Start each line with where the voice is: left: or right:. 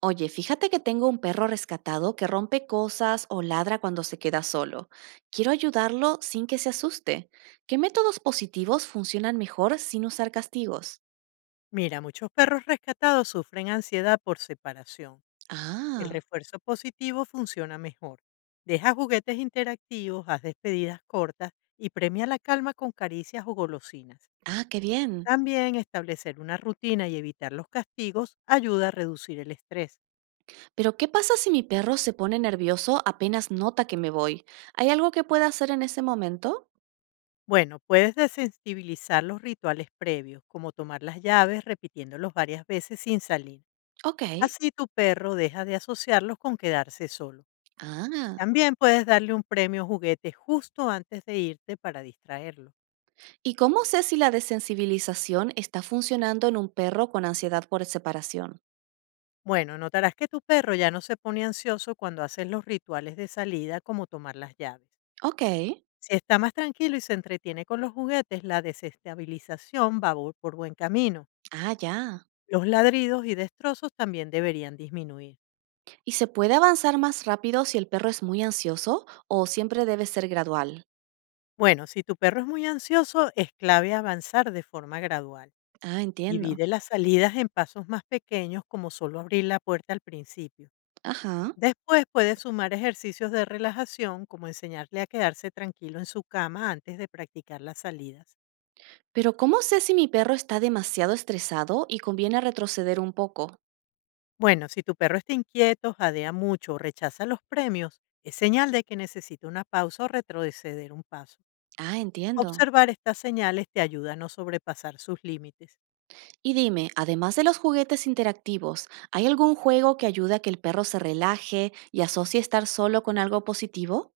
right: Oye, fíjate que tengo un perro rescatado que rompe cosas o ladra cuando se queda solo. Quiero ayudarlo sin que se asuste. ¿Qué métodos positivos funcionan mejor sin usar castigos?
left: Mira, muchos perros rescatados sufren ansiedad por separación. El
right: Ah,
left: refuerzo positivo funciona mejor. Deja juguetes interactivos, haz despedidas cortas y premia la calma con caricias o golosinas.
right: ah, qué bien.
left: También establecer una rutina y evitar los castigos ayuda a reducir el estrés.
right: Pero ¿qué pasa si mi perro se pone nervioso apenas nota que me voy? ¿Hay algo que pueda hacer en ese momento?
left: Bueno, puedes desensibilizar los rituales previos, como tomar las llaves repitiéndolos varias veces sin salir.
right: Ok.
left: Así tu perro deja de asociarlos con quedarse solo.
right: Ah.
left: También puedes darle un premio juguete justo antes de irte para distraerlo.
right: ¿Y cómo sé si la desensibilización está funcionando en un perro con ansiedad por separación?
left: Bueno, notarás que tu perro ya no se pone ansioso cuando haces los rituales de salida como tomar las llaves.
right: Ok.
left: Si está más tranquilo y se entretiene con los juguetes, la desestabilización va por buen camino.
right: Ah, ya.
left: Los ladridos y destrozos también deberían disminuir.
right: ¿Y se puede avanzar más rápido si el perro es muy ansioso o siempre debe ser gradual?
left: Bueno, si tu perro es muy ansioso, es clave avanzar de forma gradual.
right: Ah, entiendo.
left: Divide las salidas en pasos más pequeños como solo abrir la puerta al principio.
right: Ajá.
left: Después puede sumar ejercicios de relajación, como enseñarle a quedarse tranquilo en su cama antes de practicar las salidas.
right: Pero ¿cómo sé si mi perro está demasiado estresado y conviene retroceder un poco?
left: Bueno, si tu perro está inquieto, jadea mucho o rechaza los premios, es señal de que necesita una pausa o retroceder un paso.
right: Ah, entiendo.
left: Observar estas señales te ayuda a no sobrepasar sus límites.
right: Y dime, además de los juguetes interactivos, ¿hay algún juego que ayude a que el perro se relaje y asocie estar solo con algo positivo?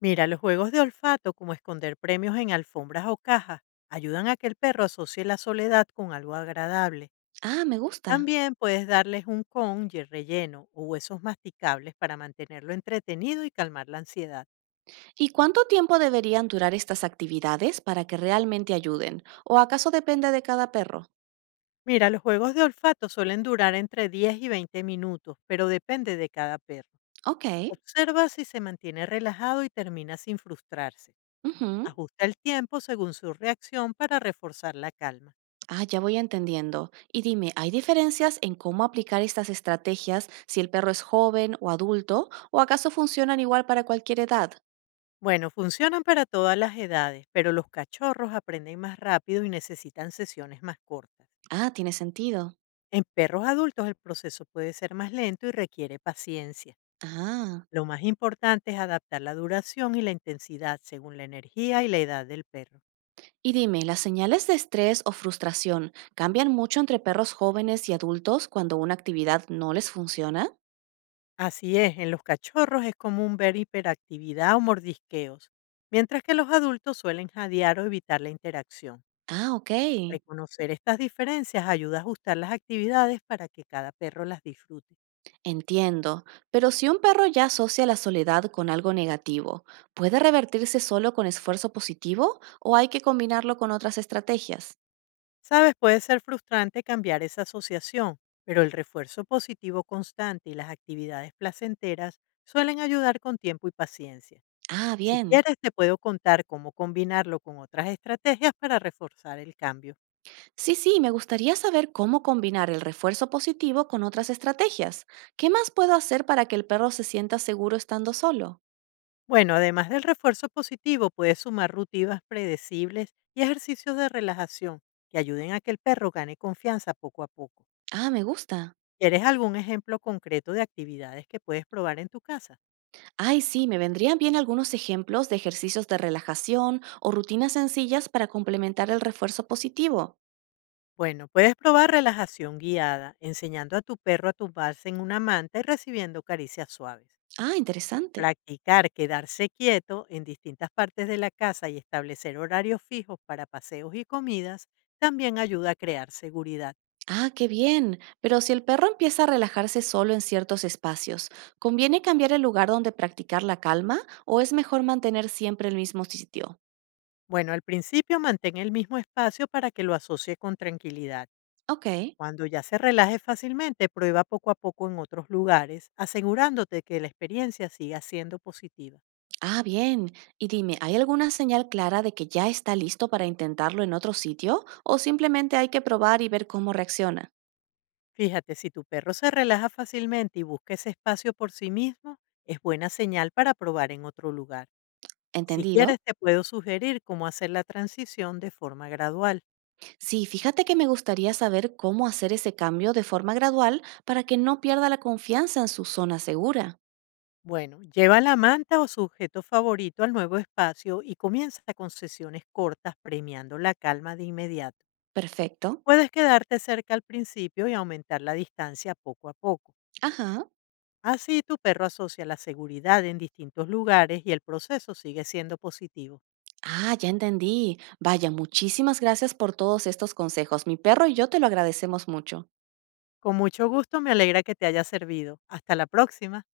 left: Mira, los juegos de olfato, como esconder premios en alfombras o cajas, ayudan a que el perro asocie la soledad con algo agradable.
right: Ah, me gusta.
left: También puedes darles un con y relleno o huesos masticables para mantenerlo entretenido y calmar la ansiedad.
right: ¿Y cuánto tiempo deberían durar estas actividades para que realmente ayuden? ¿O acaso depende de cada perro?
left: Mira, los juegos de olfato suelen durar entre 10 y 20 minutos, pero depende de cada perro.
right: Ok.
left: Observa si se mantiene relajado y termina sin frustrarse.
right: Ujú.
left: Ajusta el tiempo según su reacción para reforzar la calma.
right: Ah, ya voy entendiendo. Y dime, ¿hay diferencias en cómo aplicar estas estrategias si el perro es joven o adulto? ¿O acaso funcionan igual para cualquier edad?
left: Bueno, funcionan para todas las edades, pero los cachorros aprenden más rápido y necesitan sesiones más cortas.
right: Ah, tiene sentido.
left: En perros adultos el proceso puede ser más lento y requiere paciencia.
right: Ah.
left: Lo más importante es adaptar la duración y la intensidad según la energía y la edad del perro.
right: Y dime, ¿las señales de estrés o frustración cambian mucho entre perros jóvenes y adultos cuando una actividad no les funciona?
left: Así es, en los cachorros es común ver hiperactividad o mordisqueos, mientras que los adultos suelen jadear o evitar la interacción.
right: Ah, ok.
left: Reconocer estas diferencias ayuda a ajustar las actividades para que cada perro las disfrute.
right: Entiendo. Pero si un perro ya asocia la soledad con algo negativo, ¿puede revertirse solo con esfuerzo positivo o hay que combinarlo con otras estrategias?
left: Sabes, puede ser frustrante cambiar esa asociación, pero el refuerzo positivo constante y las actividades placenteras suelen ayudar con tiempo y paciencia.
right: Ah,
left: Si
right: bien.
left: quieres, te puedo contar cómo combinarlo con otras estrategias para reforzar el cambio.
right: Sí, sí, me gustaría saber cómo combinar el refuerzo positivo con otras estrategias. ¿Qué más puedo hacer para que el perro se sienta seguro estando solo?
left: Bueno, además del refuerzo positivo, puedes sumar rutinas predecibles y ejercicios de relajación que ayuden a que el perro gane confianza poco a poco.
right: Ah, me gusta.
left: ¿Quieres algún ejemplo concreto de actividades que puedes probar en tu casa?
right: Ay, sí, me vendrían bien algunos ejemplos de ejercicios de relajación o rutinas sencillas para complementar el refuerzo positivo.
left: Bueno, puedes probar relajación guiada, enseñando a tu perro a tumbarse en una manta y recibiendo caricias suaves.
right: Ah, interesante.
left: Practicar quedarse quieto en distintas partes de la casa y establecer horarios fijos para paseos y comidas también ayuda a crear seguridad.
right: Ah, qué bien. Pero si el perro empieza a relajarse solo en ciertos espacios, ¿conviene cambiar el lugar donde practicar la calma o es mejor mantener siempre el mismo sitio?
left: Bueno, al principio mantén el mismo espacio para que lo asocie con tranquilidad.
right: Ok.
left: Cuando ya se relaje fácilmente, prueba poco a poco en otros lugares, asegurándote que la experiencia siga siendo positiva.
right: Ah, bien. Y dime, ¿hay alguna señal clara de que ya está listo para intentarlo en otro sitio o simplemente hay que probar y ver cómo reacciona?
left: Fíjate, si tu perro se relaja fácilmente y busca ese espacio por sí mismo, es buena señal para probar en otro lugar. Si
right: ¿Entendido?
left: quieres, te puedo sugerir cómo hacer la transición de forma gradual.
right: Sí, fíjate que me gustaría saber cómo hacer ese cambio de forma gradual para que no pierda la confianza en su zona segura.
left: Bueno, lleva la manta o sujeto favorito al nuevo espacio y comienza con sesiones cortas premiando la calma de inmediato.
right: Perfecto.
left: Puedes quedarte cerca al principio y aumentar la distancia poco a poco.
right: Ajá.
left: Así tu perro asocia la seguridad en distintos lugares y el proceso sigue siendo positivo.
right: Ah, ya entendí. Vaya, muchísimas gracias por todos estos consejos. Mi perro y yo te lo agradecemos mucho.
left: Con mucho gusto, me alegra que te haya servido. Hasta la próxima.